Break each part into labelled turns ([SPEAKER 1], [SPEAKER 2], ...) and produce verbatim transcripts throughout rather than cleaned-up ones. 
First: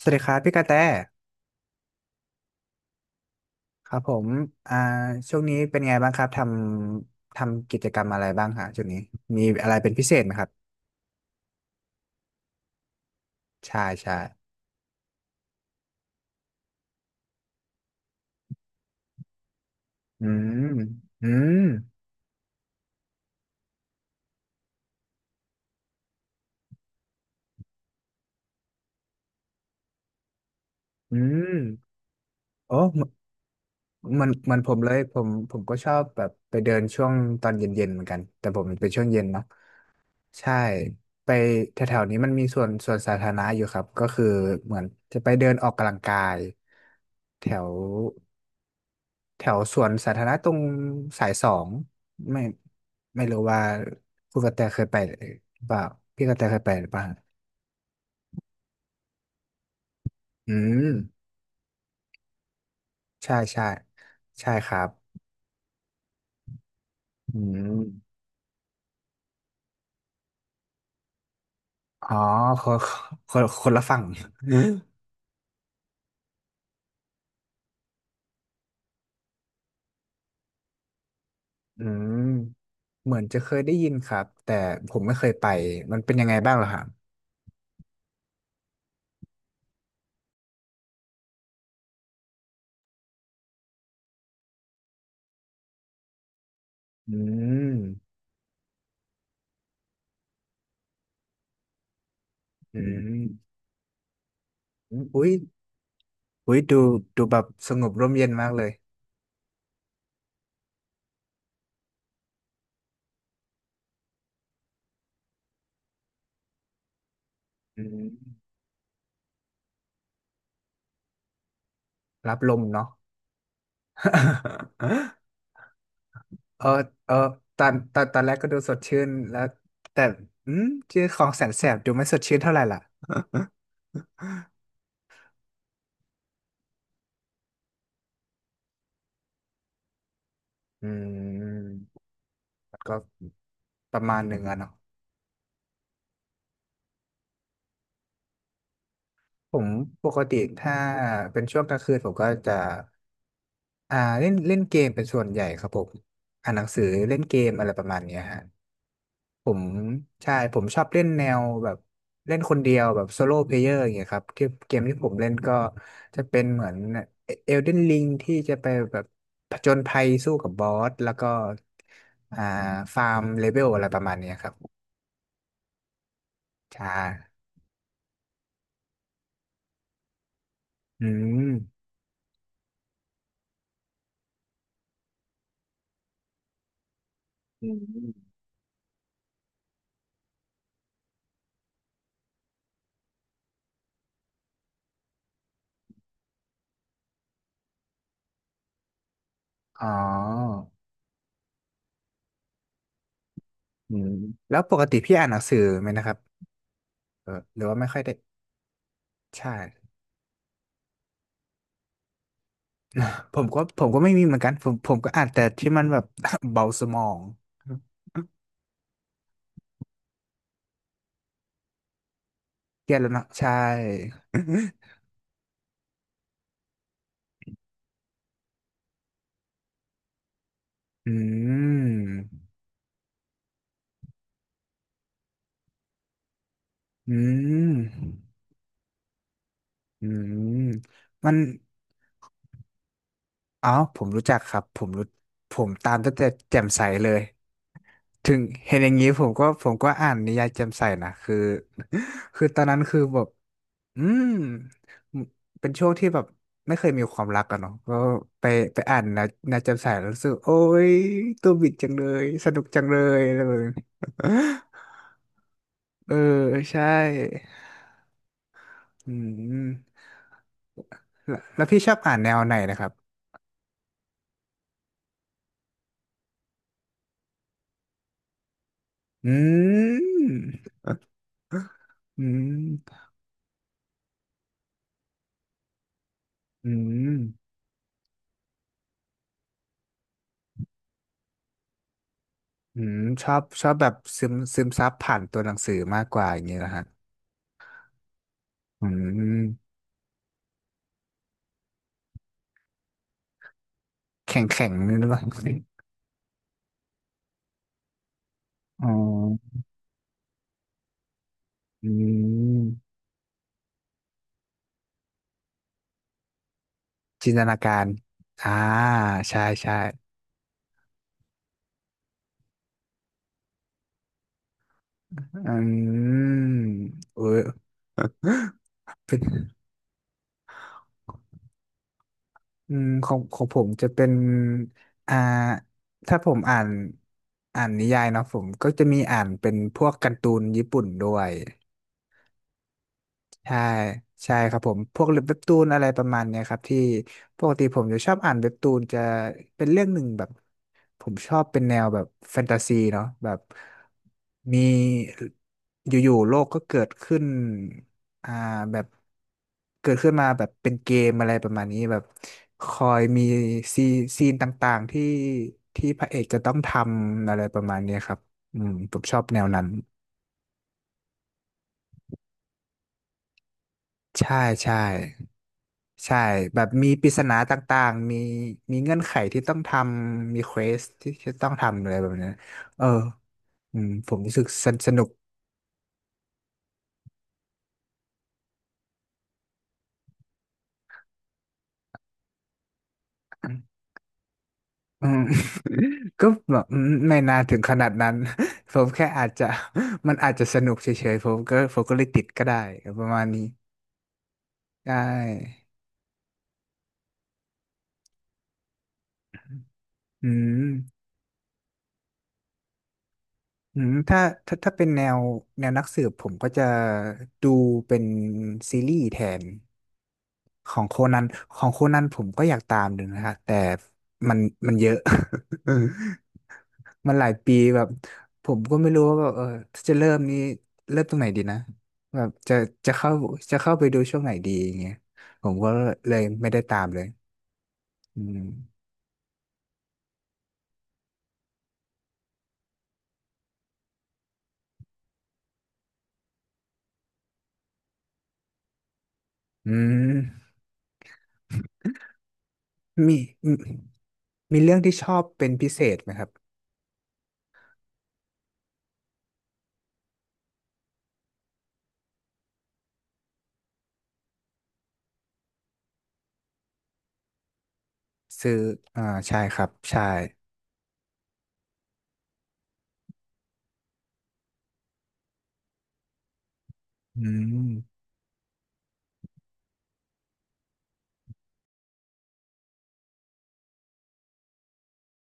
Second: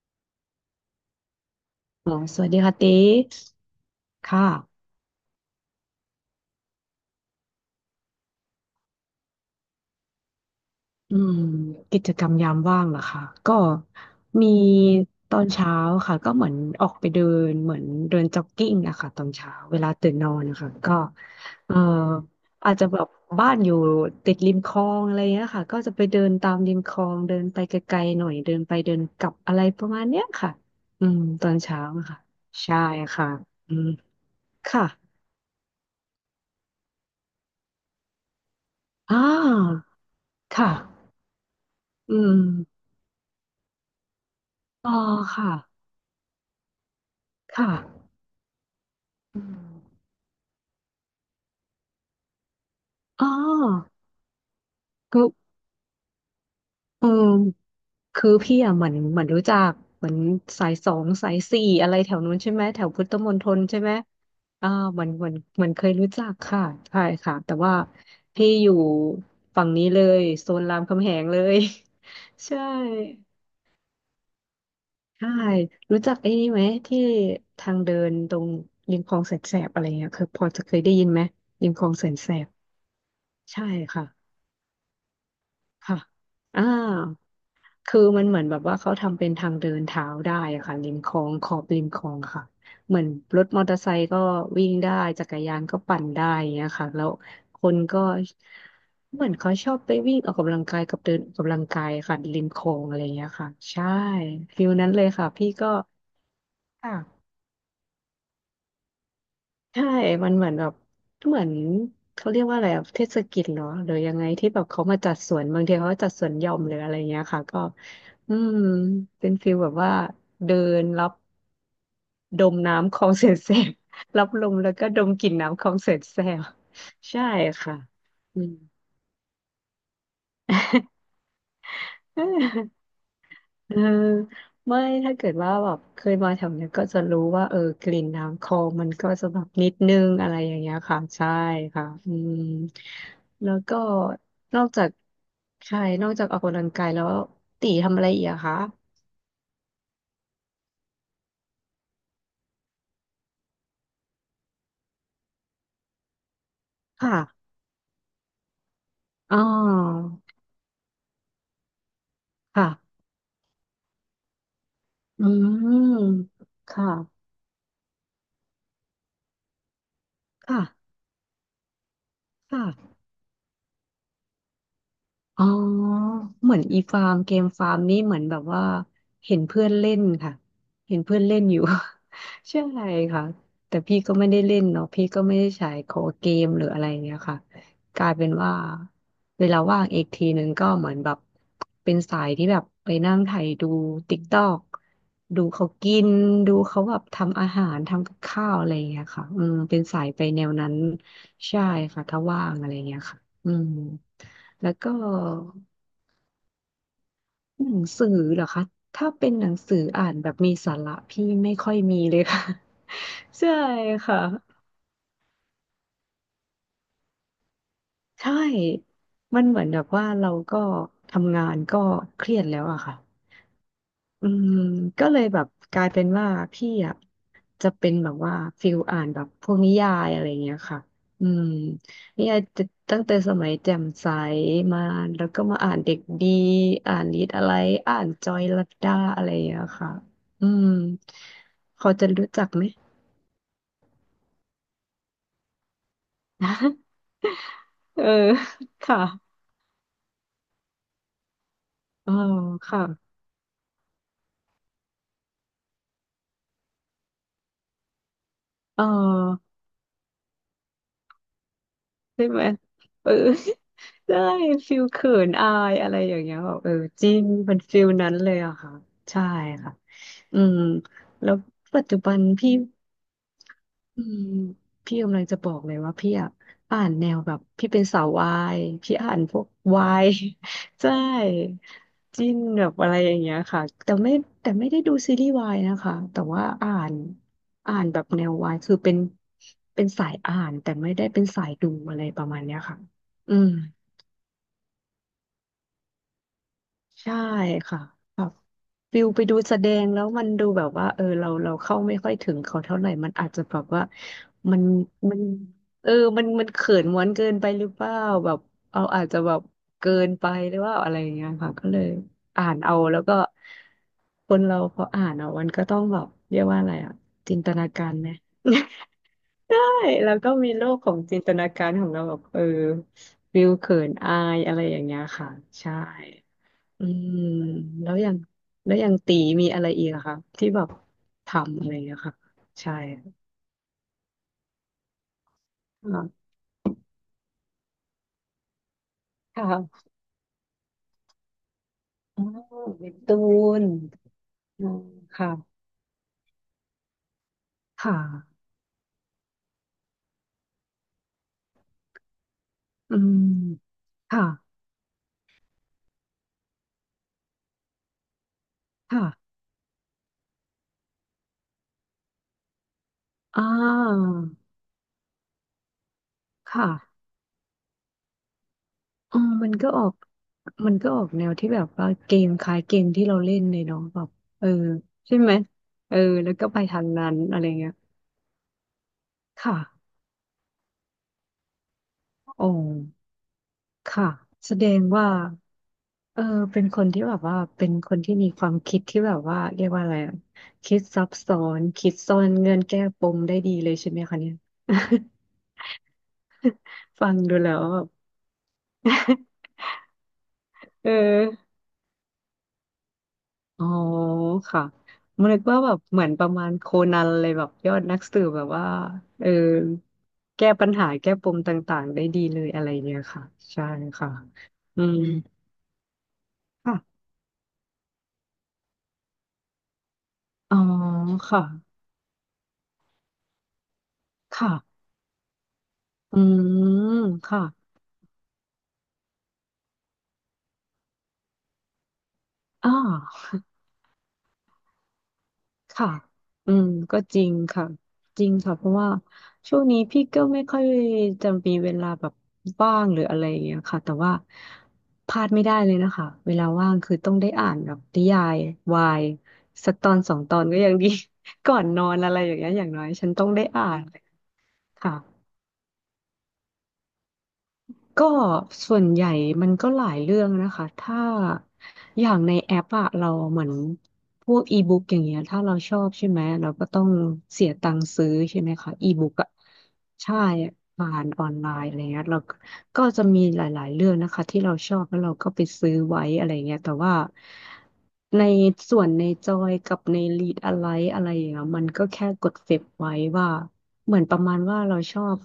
[SPEAKER 1] สวัสดีครับพี่กระแต
[SPEAKER 2] อ๋อสวัสดีค่ะติ๊ก
[SPEAKER 1] ครับผม
[SPEAKER 2] ค่ะ
[SPEAKER 1] อ่าช่วงนี้เป็นไงบ้างครับทำทำกิจกรรมอะไรบ้างฮะช่วงนี้มีอะไรเป็นพิเศษไหมครับ
[SPEAKER 2] อืมกิจกรรมยามว่างเหรอคะก็
[SPEAKER 1] ใช่ใช่
[SPEAKER 2] มีตอนเช้าค่ะก็เหมือนออกไปเดินเหมือนเดินจ็อกกิ้งอะค่ะตอนเช้าเวลาตื่น
[SPEAKER 1] อื
[SPEAKER 2] นอน
[SPEAKER 1] ม
[SPEAKER 2] นะคะก็
[SPEAKER 1] อืม
[SPEAKER 2] เอ่ออาจจะแบบบ้านอยู่ติดริมคลองอะไรเงี้ยค่ะก็จะไปเดินตามริมคลองเดินไปไกลๆหน่อยเดินไปเดินกลับอะไรประมาณเนี้ยค่ะอื
[SPEAKER 1] อื
[SPEAKER 2] มตอน
[SPEAKER 1] ม
[SPEAKER 2] เช้าอะค่ะ
[SPEAKER 1] โอ้
[SPEAKER 2] ใช่
[SPEAKER 1] เหมือน
[SPEAKER 2] ค่ะอืม
[SPEAKER 1] เหมันเหมันผม
[SPEAKER 2] ค่ะ
[SPEAKER 1] เลยผมผมก็ชอบแบบไปเดินช่วงตอนเย็นๆเหมือนกันแต่ผมเป็นช่วง
[SPEAKER 2] อ่า
[SPEAKER 1] เย็นเนาะใช่
[SPEAKER 2] ค่ะ
[SPEAKER 1] ไปแถวๆ
[SPEAKER 2] อื
[SPEAKER 1] นี้มันมีส่วน
[SPEAKER 2] ม
[SPEAKER 1] ส่วนสาธารณะอยู่ครับก็คือเหมือน
[SPEAKER 2] อ๋อ
[SPEAKER 1] จะไปเดิ
[SPEAKER 2] ค่ะ
[SPEAKER 1] นออกกำลังกายแถว
[SPEAKER 2] ค่ะ
[SPEAKER 1] แถ
[SPEAKER 2] อื
[SPEAKER 1] ว
[SPEAKER 2] ม
[SPEAKER 1] สวนสาธารณะตรงสายสองไม่ไม่
[SPEAKER 2] อ๋อ
[SPEAKER 1] รู้ว่าคุณกระแตเคยไปห
[SPEAKER 2] ก็
[SPEAKER 1] รือเปล่าพี่กระแตเคยไปหรือเปล่า
[SPEAKER 2] เออคือพี่อ่ะเหมือนเหมือนรู้จักเหมือน
[SPEAKER 1] อื
[SPEAKER 2] สาย
[SPEAKER 1] ม
[SPEAKER 2] สองสายสี่อะไรแถวนู้นใช่ไหมแถวพุทธม
[SPEAKER 1] ใช่
[SPEAKER 2] ณฑล
[SPEAKER 1] ใช่
[SPEAKER 2] ใช่ไหม
[SPEAKER 1] ใช่
[SPEAKER 2] อ่า
[SPEAKER 1] ครับ
[SPEAKER 2] เหมือนเหมือนเหมือนเคยรู้จักค่ะใช่ค่ะ
[SPEAKER 1] อื
[SPEAKER 2] แต่
[SPEAKER 1] ม
[SPEAKER 2] ว่าพี่อยู่ฝั่งนี้เลยโซนรามคำแหงเลย
[SPEAKER 1] อ๋อ
[SPEAKER 2] ใช
[SPEAKER 1] คน
[SPEAKER 2] ่
[SPEAKER 1] คนคนละฝั่งอืม
[SPEAKER 2] ใช่รู้จักไอ้นี่ไหมที่ทางเดินตรงริมคลองแสนแสบอะไรเงี้ยเคยพอจะเคยได้ยินไหมริมคลองแสนแสบ
[SPEAKER 1] เหมือนจะเคย
[SPEAKER 2] ใช่
[SPEAKER 1] ได้ยิน
[SPEAKER 2] ค่ะ
[SPEAKER 1] ครับแต่ผมไม่เคยไปมั
[SPEAKER 2] ค่ะ
[SPEAKER 1] นเป็นยังไงบ้าง
[SPEAKER 2] อ่า
[SPEAKER 1] เหรอครับ
[SPEAKER 2] คือมันเหมือนแบบว่าเขาทำเป็นทางเดินเท้าได้อะค่ะริมคลองขอบริมคลองค่ะเหมือนรถมอเตอร์ไซค์ก็วิ่งได้จักรยานก็ปั่นได้อย่างเงี้ยค่ะแล้ว
[SPEAKER 1] อื
[SPEAKER 2] คน
[SPEAKER 1] ม
[SPEAKER 2] ก็เหมือนเขาชอบไปวิ่งออกกำลังกายกับเดินออกกำลังกายค่ะริมคลอ
[SPEAKER 1] อื
[SPEAKER 2] งอะไรอย่างเงี้ยค่ะ
[SPEAKER 1] ม
[SPEAKER 2] ใช่ฟิลนั้น
[SPEAKER 1] อ
[SPEAKER 2] เล
[SPEAKER 1] ม
[SPEAKER 2] ย
[SPEAKER 1] อุ้
[SPEAKER 2] ค่ะ
[SPEAKER 1] ย
[SPEAKER 2] พี่ก็
[SPEAKER 1] อุ้ยดู
[SPEAKER 2] ค่ะ
[SPEAKER 1] ดูแบบสงบร่มเย็นมากเลย
[SPEAKER 2] ใช่ มันเหมือนแบบเหมือนเขาเรียกว่าอะไรอะเทศกิจเหรอหรือยังไงที่แบบเขามาจัดสวน บางทีเขาก็จัดสวนหย่อมหรืออะไรเงี้ยค่ะ ก็
[SPEAKER 1] อืม
[SPEAKER 2] อืมเป็นฟีลแบบว่าเดินรับ
[SPEAKER 1] รับ
[SPEAKER 2] ด
[SPEAKER 1] ล
[SPEAKER 2] ม
[SPEAKER 1] มเนาะ
[SPEAKER 2] น้ำคลองแสนแสบ รับลมแล้วก็ดม กลิ่นน้ำคลองแสนแสบ
[SPEAKER 1] เออเออ
[SPEAKER 2] ใช่
[SPEAKER 1] ตอน
[SPEAKER 2] ค่ะ
[SPEAKER 1] ตอนตอนแรก
[SPEAKER 2] อื
[SPEAKER 1] ก็
[SPEAKER 2] ม
[SPEAKER 1] ดูสดชื่นแล้วแต่อืมชื่อของแสนแสบดูไม่สดชื่นเท่าไหร่ล่ะ
[SPEAKER 2] เออไม่ถ้าเกิดว่าแบบเคยมาแถวเนี้ยก็จะรู้ว่าเออกลิ่นน้ำคลองมันก็จะแบบนิดนึงอะไรอย่างเงี้ย
[SPEAKER 1] อื
[SPEAKER 2] ค่ะใช่ค่ะ
[SPEAKER 1] ม
[SPEAKER 2] อืม
[SPEAKER 1] ก็
[SPEAKER 2] แล้วก็
[SPEAKER 1] ประมาณหนึ่งอะ
[SPEAKER 2] นอก
[SPEAKER 1] เนาะ
[SPEAKER 2] จากใช่นอกจากออกกำลังกายแล้วตีทำอะไรอีกอะคะ
[SPEAKER 1] ผมปกติถ้าเป็นช่วงกลางคืน ผมก็จะอ่าเล่นเล่นเกมเป็นส่วนใหญ่ครับผมอ่านหนังสือ
[SPEAKER 2] ค่ะ
[SPEAKER 1] เล่นเกมอะไรประมาณเนี้ยฮะ
[SPEAKER 2] อ๋อ
[SPEAKER 1] ผมใช่ผมชอบเล่นแนวแบบเล่นคน
[SPEAKER 2] ค่ะ
[SPEAKER 1] เดียวแบบโซโล่เพลเยอร์อย่างเงี้ยครับที่เกมที่ผม
[SPEAKER 2] อื
[SPEAKER 1] เล่นก็
[SPEAKER 2] ม
[SPEAKER 1] จะเป็นเหมือน
[SPEAKER 2] ค่ะ
[SPEAKER 1] เอลเดนลิงที่จะไปแบบผจญภัยสู้กับ
[SPEAKER 2] ค่ะ
[SPEAKER 1] บอสแล้วก็อ่า
[SPEAKER 2] ค่ะ
[SPEAKER 1] ฟาร์มเลเวลอะไรประมาณเนี้ยครับ
[SPEAKER 2] อ๋อเหมือนอี
[SPEAKER 1] ใช่
[SPEAKER 2] ฟาร์มเกมฟาร์มนี่เหมือนแบบว่าเห็นเพื่อนเล่นค่ะเห็น
[SPEAKER 1] อื
[SPEAKER 2] เพื่อนเล่
[SPEAKER 1] ม
[SPEAKER 2] นอยู่ ใช่ค่ะแต่พี่ก็ไม่ได้เล่นเนาะพี่ก็ไม่ได้ใช้โคดเกมหรืออะไรเนี้ยค่ะกลายเป็นว่าเวลาว่างอีกทีนึงก็เหมือนแบบเป็นสายที่แบบไปนั่งไถดูติ๊กตอกดูเขากินดูเขาแบบทำอาหารทำกับข้าวอะไรอเงี้ยค่ะอืมเป็น
[SPEAKER 1] อ๋อ
[SPEAKER 2] สายไปแนวนั้นใช่ค่ะถ้าว่างอะไรเงี้ยค่ะอืม
[SPEAKER 1] อืมแล้ว
[SPEAKER 2] แล้
[SPEAKER 1] ป
[SPEAKER 2] ว
[SPEAKER 1] ก
[SPEAKER 2] ก็
[SPEAKER 1] ติพี่อ่านหนังสือไหมนะครับเออหรือ
[SPEAKER 2] ห
[SPEAKER 1] ว่า
[SPEAKER 2] นัง
[SPEAKER 1] ไม่ค่อย
[SPEAKER 2] สื
[SPEAKER 1] ได้
[SPEAKER 2] อเหรอคะถ้าเป็นหนัง
[SPEAKER 1] ใช่
[SPEAKER 2] สืออ่านแบบมีสาระพี่ไม่ค่อยมีเลยค่ะ
[SPEAKER 1] ผ ม
[SPEAKER 2] ใช่
[SPEAKER 1] ก็ผมก็ไม่
[SPEAKER 2] ค่ะ
[SPEAKER 1] มีเหมือนกันผมผมก็อ่านแต่ที่มันแบบ เบาสมอง
[SPEAKER 2] ใช่มันเหมือนแบบว่าเราก็ทำงานก็เครียดแล้วอะ
[SPEAKER 1] เครี
[SPEAKER 2] ค่ะ
[SPEAKER 1] ยดแล้วเนาะใช่
[SPEAKER 2] อืม ก็เลยแบบกลายเป็นว่าพี่อ่ะจะเป็นแบบว่าฟิลอ่านแบบพวกนิยายอะไรเงี้ยค่ะ
[SPEAKER 1] อื
[SPEAKER 2] อืมนิยาย
[SPEAKER 1] ม
[SPEAKER 2] ตั้งแต่สมัยแจ่มใสมาแล้วก็มาอ่านเด็กดีอ่าน
[SPEAKER 1] อื
[SPEAKER 2] นิดอะไร
[SPEAKER 1] ม
[SPEAKER 2] อ่านจอยลัดดาอะไรอย่างเงี้ยค่ะ
[SPEAKER 1] อืม
[SPEAKER 2] อืม
[SPEAKER 1] มัน
[SPEAKER 2] เขาจะรู้จักไหม
[SPEAKER 1] อ๋อผมรู้จักครับผมรู้ผมตามตั้งแต่แจ่มใสเล ย
[SPEAKER 2] เออ
[SPEAKER 1] ถึงเห็นอย่าง
[SPEAKER 2] ค่ะ
[SPEAKER 1] นี้ผมก็ผมก็อ่านนิยายแจ่มใสนะคือ
[SPEAKER 2] อ๋อ
[SPEAKER 1] คือตอนนั้น
[SPEAKER 2] ค่ะ
[SPEAKER 1] คือแบบอืมเป็นช่วงที่แบบไม่เคยมีความรักอะเนาะก็ไปไป
[SPEAKER 2] เอ
[SPEAKER 1] อ่านนะ
[SPEAKER 2] อ
[SPEAKER 1] นะแจ่มใสแล้วรู้สึกโอ้ยตัวบิดจังเลย
[SPEAKER 2] ใช่ไหม
[SPEAKER 1] สนุกจังเล
[SPEAKER 2] เออ
[SPEAKER 1] ยอะไรแบบนี้
[SPEAKER 2] ได้ ฟิลเขินอายอะไร
[SPEAKER 1] เอ
[SPEAKER 2] อ
[SPEAKER 1] อ
[SPEAKER 2] ย่างเงี้ยแบบเออ
[SPEAKER 1] ใช่
[SPEAKER 2] จริงเป็นฟิลนั้นเลยอะค่ะ
[SPEAKER 1] อื
[SPEAKER 2] ใช่ค่ะ
[SPEAKER 1] ม
[SPEAKER 2] อืมแล้ว
[SPEAKER 1] แล้วแล้วพี่
[SPEAKER 2] ปัจ
[SPEAKER 1] ชอ
[SPEAKER 2] จุ
[SPEAKER 1] บ
[SPEAKER 2] บั
[SPEAKER 1] อ่าน
[SPEAKER 2] น
[SPEAKER 1] แนว
[SPEAKER 2] พี่
[SPEAKER 1] ไหนนะครับ
[SPEAKER 2] อืมพี่กำลังจะบอกเลยว่าพี่อ่ะอ่านแนวแบบพี่เป็นสาววายพี่อ่าน
[SPEAKER 1] อื
[SPEAKER 2] พวกวาย
[SPEAKER 1] ม
[SPEAKER 2] ใช่
[SPEAKER 1] อื
[SPEAKER 2] จิ้นแบบอะไร
[SPEAKER 1] ม
[SPEAKER 2] อย่างเงี้ยค่ะแต่ไม่แต่ไม่ได้ดูซีรีส์วายนะคะแต่ว่า
[SPEAKER 1] อื
[SPEAKER 2] อ่าน
[SPEAKER 1] ม
[SPEAKER 2] อ่านแบบแนววายคือเป็นเป็นสายอ่านแต่ไม่ได้เป็นสายดูอะไรประมาณเนี้ยค่ะ
[SPEAKER 1] อืมชอ
[SPEAKER 2] อื
[SPEAKER 1] บ
[SPEAKER 2] ม
[SPEAKER 1] ชอบแบบซึมซึมซับผ่านตัวหนังสือมากกว่าอย่างนี้นะฮะ
[SPEAKER 2] ใช่ค่ะแบบ
[SPEAKER 1] อื
[SPEAKER 2] ฟิลไปดูแสด
[SPEAKER 1] ม
[SPEAKER 2] งแล้วมันดูแบบว่าเออเราเราเข้าไม่ค่อยถึงเขาเท่าไหร่มันอาจจะแบบว่า
[SPEAKER 1] แข็ง
[SPEAKER 2] มัน
[SPEAKER 1] แข็งนี่หรือเป
[SPEAKER 2] มัน
[SPEAKER 1] ล่า
[SPEAKER 2] เออมันมันเขินม้วนเกินไปหรือเปล่าแบบเอา
[SPEAKER 1] อ๋
[SPEAKER 2] อาจจะแบบ
[SPEAKER 1] อ
[SPEAKER 2] เกินไปหรือว่าอะไรอย่างเงี้ยค่ะก็เลย
[SPEAKER 1] อื
[SPEAKER 2] อ่าน
[SPEAKER 1] ม
[SPEAKER 2] เอาแล้วก็คนเราพออ่านเอามันก็ต้องแบบเรียกว่าอะไรอ่ะ
[SPEAKER 1] จิน
[SPEAKER 2] จิ
[SPEAKER 1] ต
[SPEAKER 2] นต
[SPEAKER 1] นา
[SPEAKER 2] นา
[SPEAKER 1] กา
[SPEAKER 2] กา
[SPEAKER 1] ร
[SPEAKER 2] รไหม
[SPEAKER 1] อ่าใช่
[SPEAKER 2] ใช่
[SPEAKER 1] ใช่
[SPEAKER 2] แล้วก็มีโลกของจินตนาการของเราแบบเออฟิลเขินอายอะไรอย่างเงี้ยค่ะ
[SPEAKER 1] อื
[SPEAKER 2] ใช่
[SPEAKER 1] ม
[SPEAKER 2] อื
[SPEAKER 1] เอ
[SPEAKER 2] ม
[SPEAKER 1] อ
[SPEAKER 2] แล้วอย่างแล้วอย่างตี
[SPEAKER 1] เป็น
[SPEAKER 2] มีอะ ไรอีกอะคะที่แบบทำอะไรอย่างเงี้ยค่ะ
[SPEAKER 1] อื
[SPEAKER 2] ใช่
[SPEAKER 1] มของของผมจะเป็นอ่าถ้า
[SPEAKER 2] อ่า
[SPEAKER 1] ผมอ่านอ่านนิยายเนาะผมก็จะมีอ่านเป็นพ
[SPEAKER 2] ค่ะ
[SPEAKER 1] วกการ์ตูนญี่ปุ่นด้วย
[SPEAKER 2] อ๋อเป็นตู
[SPEAKER 1] ใช่
[SPEAKER 2] น
[SPEAKER 1] ใช่ครับ
[SPEAKER 2] อื
[SPEAKER 1] ผม
[SPEAKER 2] ม
[SPEAKER 1] พวก
[SPEAKER 2] ค่ะ
[SPEAKER 1] เว็บตูนอะไรประมาณเนี้ยครับที่ปกติผม
[SPEAKER 2] ค่ะ
[SPEAKER 1] จะชอบอ่านเว็บตูนจะเป็นเรื่องหนึ่งแบบ ผมชอบเป็นแนวแบบแฟนตาซี
[SPEAKER 2] อื
[SPEAKER 1] เนาะ
[SPEAKER 2] ม
[SPEAKER 1] แบบ
[SPEAKER 2] ค่ะ
[SPEAKER 1] มีอยู่ๆโลกก็เกิดขึ้นอ่าแบบ
[SPEAKER 2] ค่ะ
[SPEAKER 1] เกิดขึ้นมาแบบเป็นเกมอะไรประมาณนี้แบบคอยมี
[SPEAKER 2] อ่า
[SPEAKER 1] ซีซีนต่างๆที่ที่พระเอกจะต้อ
[SPEAKER 2] ค
[SPEAKER 1] งท
[SPEAKER 2] ่ะ
[SPEAKER 1] ำอะไรประมาณเนี้ยครับอืมผมช
[SPEAKER 2] อื
[SPEAKER 1] อบ
[SPEAKER 2] ม
[SPEAKER 1] แนว
[SPEAKER 2] มัน
[SPEAKER 1] นั้น
[SPEAKER 2] ก็ออกมันก็ออกแนวที่แบบว่าเกมคล้ายเกมที่เราเล่นเลยเนาะแบบ
[SPEAKER 1] ใช่
[SPEAKER 2] เออ
[SPEAKER 1] ใช่
[SPEAKER 2] ใช่ไหมเออ
[SPEAKER 1] ใช่
[SPEAKER 2] แล้วก็ไป
[SPEAKER 1] แบบ
[SPEAKER 2] ทาง
[SPEAKER 1] มีป
[SPEAKER 2] นั้
[SPEAKER 1] ริ
[SPEAKER 2] น
[SPEAKER 1] ศนา
[SPEAKER 2] อะไร
[SPEAKER 1] ต
[SPEAKER 2] เงี้ย
[SPEAKER 1] ่างๆมีมีเงื่อนไขที่
[SPEAKER 2] ค
[SPEAKER 1] ต้องท
[SPEAKER 2] ่ะ
[SPEAKER 1] ำมีเควสที่จะต้องทำอะไรแบบนี้น
[SPEAKER 2] อ๋อ
[SPEAKER 1] เอออืม
[SPEAKER 2] ค่ะ
[SPEAKER 1] ผมรู้สึก
[SPEAKER 2] แสด
[SPEAKER 1] สน
[SPEAKER 2] ง
[SPEAKER 1] สนุ
[SPEAKER 2] ว่า
[SPEAKER 1] ก
[SPEAKER 2] เออเป็นคนที่แบบว่าเป็นคนที่มีความคิดที่แบบว่าเรียกว่าอะไรอะคิดซับซ้อนคิดซ่อนเงื่อนแก้ปมได้ดีเลยใช่ไหมคะเนี่ย
[SPEAKER 1] อืม ก็แบบอืม
[SPEAKER 2] ฟัง
[SPEAKER 1] ไม่
[SPEAKER 2] ดู
[SPEAKER 1] นาน
[SPEAKER 2] แล้
[SPEAKER 1] ถึ
[SPEAKER 2] ว
[SPEAKER 1] งข
[SPEAKER 2] แบ
[SPEAKER 1] นา
[SPEAKER 2] บ
[SPEAKER 1] ดนั้น ผมแค่ อาจจะ มันอาจจะสนุกเฉ
[SPEAKER 2] เออ
[SPEAKER 1] ยๆผมก็ผมก็เลยติดก็ได้ประมาณนี้
[SPEAKER 2] อ๋อค่ะ
[SPEAKER 1] ได
[SPEAKER 2] มันนึกว่า
[SPEAKER 1] ้
[SPEAKER 2] แบบเหมือนประมาณโคนันเลยแบบยอดนักสืบแบบว่าเออ
[SPEAKER 1] อื
[SPEAKER 2] แก้
[SPEAKER 1] ม
[SPEAKER 2] ปัญหาแก้ปมต่างๆได้ดีเลยอะไรเนี่ยค่ะใช่
[SPEAKER 1] อืม
[SPEAKER 2] ค่ะ
[SPEAKER 1] ถ้าถ้าถ้า
[SPEAKER 2] อื
[SPEAKER 1] เป็น
[SPEAKER 2] ม
[SPEAKER 1] แนวแนวนักสืบผมก็จะ
[SPEAKER 2] ค่ะ
[SPEAKER 1] ดูเป็นซีรีส์แทน
[SPEAKER 2] อ๋อ
[SPEAKER 1] ของโคนัน
[SPEAKER 2] ค่ะ
[SPEAKER 1] ของโคนันผมก็อยากตามดูนะคะแต่มัน
[SPEAKER 2] ค่ะ
[SPEAKER 1] มันเยอะ
[SPEAKER 2] อื ม
[SPEAKER 1] มันหลาย
[SPEAKER 2] ค่ะ
[SPEAKER 1] ปีแบบผมก็ไม่รู้ว่าแบบเออถ้าจะเริ่มนี้เริ่มตรงไหนดีนะแบบจะ
[SPEAKER 2] อ่
[SPEAKER 1] จะเข้า
[SPEAKER 2] า
[SPEAKER 1] จะเข้าไปดูช่วงไหนดีอย่างเงี้ยผมก็
[SPEAKER 2] ค่ะ
[SPEAKER 1] เลยไม่
[SPEAKER 2] อื
[SPEAKER 1] ได้
[SPEAKER 2] ม
[SPEAKER 1] ตาม
[SPEAKER 2] ก็
[SPEAKER 1] เลย
[SPEAKER 2] จริงค่ะ
[SPEAKER 1] อื
[SPEAKER 2] จริง
[SPEAKER 1] ม
[SPEAKER 2] ค่ะเพราะว่าช่วงนี้พี่ก็ไม่ค่อยจะมีเวลาแบบว่างหรืออะไรอย่างเงี้ยค่ะแต่ว่าพลาดไม่ได้เลยนะคะเวลาว่างคือต้องได้อ่านแบบนิยายวาย
[SPEAKER 1] อื
[SPEAKER 2] สักตอนสองตอน
[SPEAKER 1] ม
[SPEAKER 2] ก็ยังดี ก่อนนอนอะไรอย่างเงี้ยอย่างน้อยฉัน
[SPEAKER 1] มี
[SPEAKER 2] ต้องได้
[SPEAKER 1] มี
[SPEAKER 2] อ่าน
[SPEAKER 1] มีเรื่อง
[SPEAKER 2] ค่ะ
[SPEAKER 1] ที่ชอบเป็นพิเศษไหมครับ
[SPEAKER 2] ก็ส่วนใหญ่มันก็หลายเรื่องนะคะถ้าอย่างในแอปอะเราเหมือนพวกอีบุ๊กอย่างเงี้ยถ้าเราชอบใช่ไหมเราก็ต้องเสียตังค์ซื้อใช่ไห
[SPEAKER 1] ซื้
[SPEAKER 2] ม
[SPEAKER 1] อ
[SPEAKER 2] คะอี
[SPEAKER 1] อ่า
[SPEAKER 2] บุ๊กอะ
[SPEAKER 1] ใช่ครับใช่
[SPEAKER 2] ใช่ผ่านออนไลน์อะไรเงี้ยเราก็ก็จะมีหลายๆเรื่องนะคะที่เราชอบแล้วเราก็ไปซื้อไว้อะไรเงี้ยแต่ว่า
[SPEAKER 1] อืม
[SPEAKER 2] ในส่วนในจอยกับในลีดอะไรอะไรอย่างเงี้ยมันก็แค่กดเฟซไว้ว่าเหมือนประมาณว่าเราชอบ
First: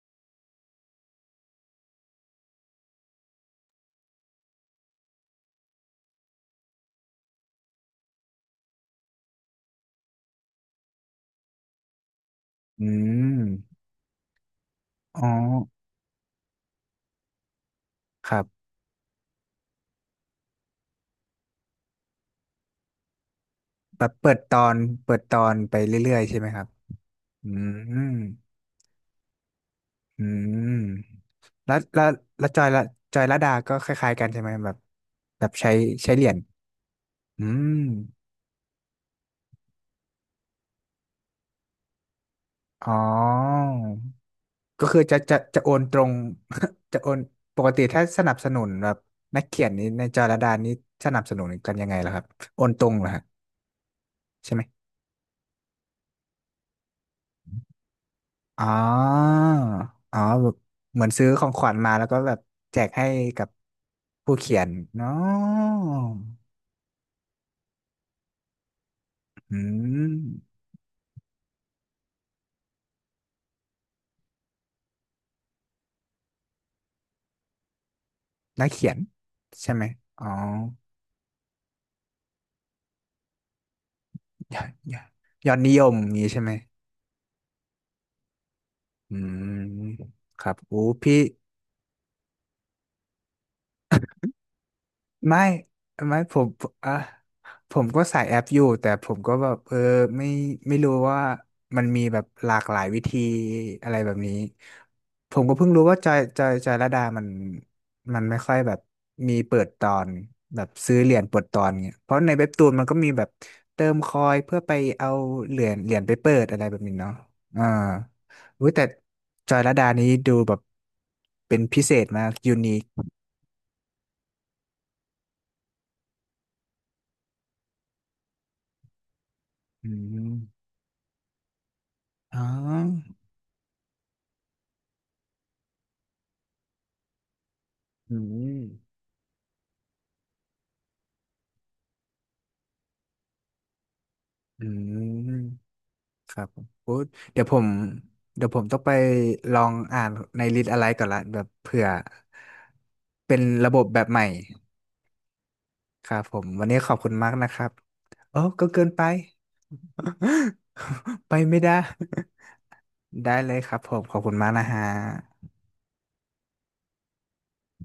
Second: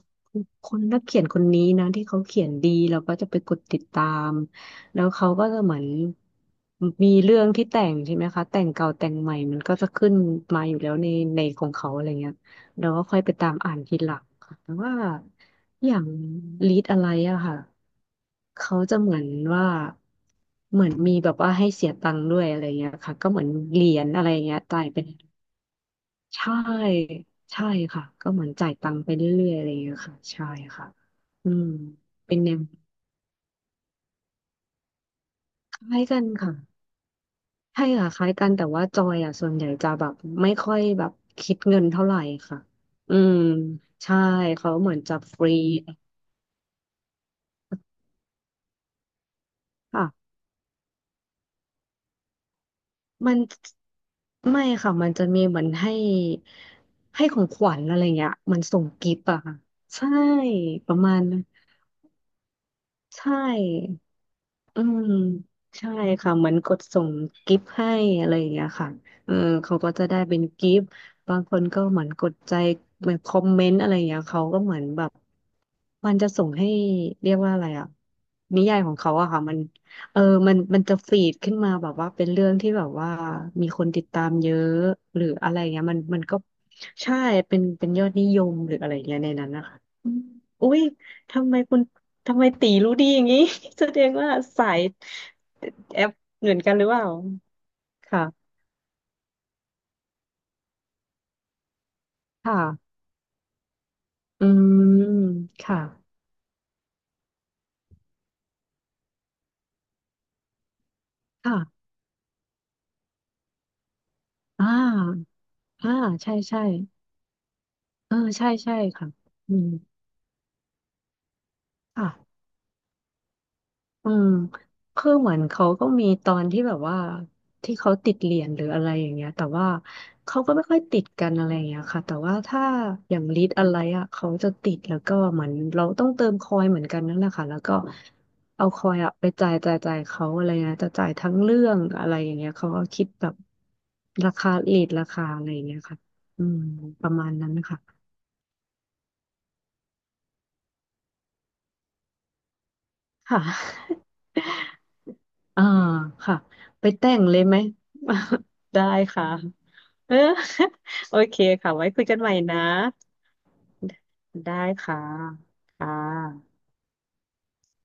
[SPEAKER 2] คนนักเขียนคนนี้นะที่เขาเขียนดีเราก็จะไปกดติดตามแล้วเขาก็จะเหมือนมีเรื่องที่แต่งใช่ไหมคะแต่งเก่าแต่งใหม่มันก็จะขึ้นมาอยู่แล้วในในของเขาอะไรเงี้ย
[SPEAKER 1] อื
[SPEAKER 2] เราก็ค่อยไปตามอ่า
[SPEAKER 1] ม
[SPEAKER 2] นทีหลังค่ะแต่ว่า
[SPEAKER 1] อ๋อ
[SPEAKER 2] อย่างลีดอะไรอะค่ะ
[SPEAKER 1] ครับ
[SPEAKER 2] เขาจะเหมือนว่าเหมือนมีแบบว่าให้เสียตังค์ด้วยอะไรเงี้ยค่ะก็เหมือนเหรีย
[SPEAKER 1] แบ
[SPEAKER 2] ญ
[SPEAKER 1] บ
[SPEAKER 2] อะไร
[SPEAKER 1] เปิดต
[SPEAKER 2] เงี้
[SPEAKER 1] อ
[SPEAKER 2] ย
[SPEAKER 1] น
[SPEAKER 2] จ่ายเป็น
[SPEAKER 1] เปิดตอนไปเรื่อยๆใช่
[SPEAKER 2] ใช
[SPEAKER 1] ไหมครับ
[SPEAKER 2] ่
[SPEAKER 1] อื
[SPEAKER 2] ใช่ค่ะ
[SPEAKER 1] ม
[SPEAKER 2] ก็เหมือนจ่ายตังค์ไปเรื่อยๆอะไรอย่างเงี้ยค่ะ
[SPEAKER 1] อื
[SPEAKER 2] ใช่
[SPEAKER 1] ม
[SPEAKER 2] ค่ะอืม
[SPEAKER 1] แล้วแล้ว
[SPEAKER 2] เป็น
[SPEAKER 1] แล้ว
[SPEAKER 2] แน
[SPEAKER 1] จ
[SPEAKER 2] ว
[SPEAKER 1] อยละจอยละดาก็คล้ายๆกันใช่ไหมแบบแบบใช้
[SPEAKER 2] คล้าย
[SPEAKER 1] ใช้
[SPEAKER 2] กั
[SPEAKER 1] เห
[SPEAKER 2] น
[SPEAKER 1] รียญ
[SPEAKER 2] ค่ะ
[SPEAKER 1] อืม
[SPEAKER 2] ใช่ค่ะคล้ายกันแต่ว่าจอยอ่ะส่วนใหญ่จะแบบไม่ค่อยแบบคิดเงินเท่าไหร่ค่ะ
[SPEAKER 1] อ๋อ
[SPEAKER 2] อืมใช่เขา
[SPEAKER 1] ก็
[SPEAKER 2] เหมือ
[SPEAKER 1] คื
[SPEAKER 2] น
[SPEAKER 1] อ
[SPEAKER 2] จะ
[SPEAKER 1] จะจะ
[SPEAKER 2] ฟรี
[SPEAKER 1] จะโอนตรง จะโอนปกติถ้าสนับสนุนแบบนักเขียนนี้ในจอย
[SPEAKER 2] ค่ะ
[SPEAKER 1] ละดานี้สนับสนุนกันยังไงล่ะครับโอนตรงเหรอฮะ
[SPEAKER 2] มัน
[SPEAKER 1] ใช่ไหม
[SPEAKER 2] ไม่ค่ะมันจะมีเหมือนให้ให้ของขวัญอะไรเงี้ยมัน
[SPEAKER 1] อ๋
[SPEAKER 2] ส่งกิฟต์อะ
[SPEAKER 1] อ
[SPEAKER 2] ค่ะใช่
[SPEAKER 1] อ๋อแบบ
[SPEAKER 2] ประ
[SPEAKER 1] เหมือน
[SPEAKER 2] มาณ
[SPEAKER 1] ซื้อ
[SPEAKER 2] นั้
[SPEAKER 1] ข
[SPEAKER 2] น
[SPEAKER 1] องขวัญมาแล้วก็แบบแจกให้
[SPEAKER 2] ใช
[SPEAKER 1] กับ
[SPEAKER 2] ่
[SPEAKER 1] ผู้เขียน
[SPEAKER 2] อืม
[SPEAKER 1] เนาะ
[SPEAKER 2] ใช่ค่ะเหมือนกดส่งกิฟต์ให้อะไรอย่างเงี้ยค่ะเออ
[SPEAKER 1] อื
[SPEAKER 2] เขาก็จะได้เป็น
[SPEAKER 1] ม
[SPEAKER 2] กิฟต์บางคนก็เหมือนกดใจเหมือนคอมเมนต์อะไรอย่างเงี้ยเขาก็เหมือนแบบมันจะส่งให้เรียกว่าอะไรอะนิ
[SPEAKER 1] นัก
[SPEAKER 2] ยาย
[SPEAKER 1] เขี
[SPEAKER 2] ขอ
[SPEAKER 1] ย
[SPEAKER 2] ง
[SPEAKER 1] น
[SPEAKER 2] เขาอะค่ะมัน
[SPEAKER 1] ใช่ไหม
[SPEAKER 2] เออ
[SPEAKER 1] อ๋อ
[SPEAKER 2] มันมันจะฟีดขึ้นมาแบบว่าเป็นเรื่องที่แบบว่ามีคนติดตามเย
[SPEAKER 1] ยอ
[SPEAKER 2] อะ
[SPEAKER 1] ดยอด
[SPEAKER 2] หรือ
[SPEAKER 1] ย
[SPEAKER 2] อะ
[SPEAKER 1] อ
[SPEAKER 2] ไร
[SPEAKER 1] ดนิย
[SPEAKER 2] เงี้ย
[SPEAKER 1] ม
[SPEAKER 2] มัน
[SPEAKER 1] อย่าง
[SPEAKER 2] มัน
[SPEAKER 1] นี้
[SPEAKER 2] ก็
[SPEAKER 1] ใช่ไหม
[SPEAKER 2] ใช่เป็นเป็นยอดนิยมหรืออะไร
[SPEAKER 1] อื
[SPEAKER 2] เงี้ยในนั้น
[SPEAKER 1] ม
[SPEAKER 2] นะคะอืม
[SPEAKER 1] ครับ
[SPEAKER 2] อุ้
[SPEAKER 1] โอ้
[SPEAKER 2] ย
[SPEAKER 1] พี่
[SPEAKER 2] ทำไมคุณ ทำไมตีรู้ดีอย่างนี้ แสดงว่าสาย
[SPEAKER 1] ไม่
[SPEAKER 2] แอป
[SPEAKER 1] ไม่ผ
[SPEAKER 2] เห
[SPEAKER 1] ม
[SPEAKER 2] มือนกันหรือ
[SPEAKER 1] อ่ะ
[SPEAKER 2] เปล่า
[SPEAKER 1] ผมก็ใส่แอป
[SPEAKER 2] ค่ะ
[SPEAKER 1] อยู่แต่ผมก็แบบเออไม่ไม่รู้ว่ามันมีแบบ
[SPEAKER 2] ค
[SPEAKER 1] หลากหลาย
[SPEAKER 2] ่ะ
[SPEAKER 1] วิธีอะไรแบบนี้
[SPEAKER 2] อืม
[SPEAKER 1] ผมก็เพิ่ง
[SPEAKER 2] ค่ะ
[SPEAKER 1] รู้ว่าจอยจอยจอยระดามันมันไม่ค่อยแบบมีเปิดตอนแบบซื้อเหรียญเปิดตอน
[SPEAKER 2] ค่ะ
[SPEAKER 1] เงี้ยเพราะในเว็บตูนมันก็มีแบบเติมคอยเพื่อ
[SPEAKER 2] อ่
[SPEAKER 1] ไปเอา
[SPEAKER 2] า
[SPEAKER 1] เหรียญเห
[SPEAKER 2] อ่า
[SPEAKER 1] รียญไปเปิ
[SPEAKER 2] ใช่
[SPEAKER 1] ดอะ
[SPEAKER 2] ใช่
[SPEAKER 1] ไรแบบนี้เนาะอ่า
[SPEAKER 2] เออ ใช่
[SPEAKER 1] อุ้ย
[SPEAKER 2] ใช่
[SPEAKER 1] แต่
[SPEAKER 2] ค่ะ
[SPEAKER 1] จ
[SPEAKER 2] อื
[SPEAKER 1] อย
[SPEAKER 2] ม
[SPEAKER 1] ระดานี้ดูแบบเป็นพิเศษมาก
[SPEAKER 2] ค่ะ
[SPEAKER 1] ยูนิค
[SPEAKER 2] อืมคือเหมือนเขาก็มีตอนที่แบบว่าที่เขาติดเหรียญหรืออะไรอย่างเงี้ยแต่ว่า
[SPEAKER 1] อื
[SPEAKER 2] เขาก็ไม่
[SPEAKER 1] ม
[SPEAKER 2] ค่อยติดกันอะไรอย่างเงี้ยค่ะแต่ว่า
[SPEAKER 1] อ๋อ
[SPEAKER 2] ถ้าอย่างลิตรอะไรอ่ะเขาจะติดแล้วก็เหมือนเราต้องเติมคอยเหมือนกันนั่นแหละค่ะแล้วก็
[SPEAKER 1] อืม
[SPEAKER 2] เอาคอยอ่ะไปจ่ายจ่ายจ่ายเขาอะไรเงี้ยจะจ่ายทั้งเรื่องอะไรอย่างเงี้ยเขาก็คิดแบบราคา
[SPEAKER 1] อื
[SPEAKER 2] ลิตรราคา
[SPEAKER 1] ม
[SPEAKER 2] อะไรอย่างเงี้ยค่ะ
[SPEAKER 1] ค
[SPEAKER 2] อื
[SPEAKER 1] รับผ
[SPEAKER 2] ม
[SPEAKER 1] มโอ้
[SPEAKER 2] ประมาณ
[SPEAKER 1] เดี๋ยว
[SPEAKER 2] นั้น
[SPEAKER 1] ผ
[SPEAKER 2] นะ
[SPEAKER 1] ม
[SPEAKER 2] คะ
[SPEAKER 1] เดี๋ยวผมต้องไปลองอ่านในลิสต์อะไรก่อนละแบบเผื่อเป็
[SPEAKER 2] ค่
[SPEAKER 1] นระบบแบบ
[SPEAKER 2] ะ
[SPEAKER 1] ใหม่
[SPEAKER 2] อ่า
[SPEAKER 1] ครับผ
[SPEAKER 2] ค่ะ
[SPEAKER 1] มวันนี้
[SPEAKER 2] ไป
[SPEAKER 1] ขอบคุ
[SPEAKER 2] แต่
[SPEAKER 1] ณ
[SPEAKER 2] ง
[SPEAKER 1] มาก
[SPEAKER 2] เลย
[SPEAKER 1] นะ
[SPEAKER 2] ไห
[SPEAKER 1] ค
[SPEAKER 2] ม
[SPEAKER 1] รับโอ้ก็ เกิ
[SPEAKER 2] ได้
[SPEAKER 1] นไป
[SPEAKER 2] ค่ะ เออ โอ
[SPEAKER 1] ไป
[SPEAKER 2] เค
[SPEAKER 1] ไม่ได้
[SPEAKER 2] ค่ะไว้คุยกันใหม่นะ
[SPEAKER 1] ได้เลยครับผมขอบคุณมาก
[SPEAKER 2] ได้
[SPEAKER 1] นะฮะ
[SPEAKER 2] ค่ะค่ะ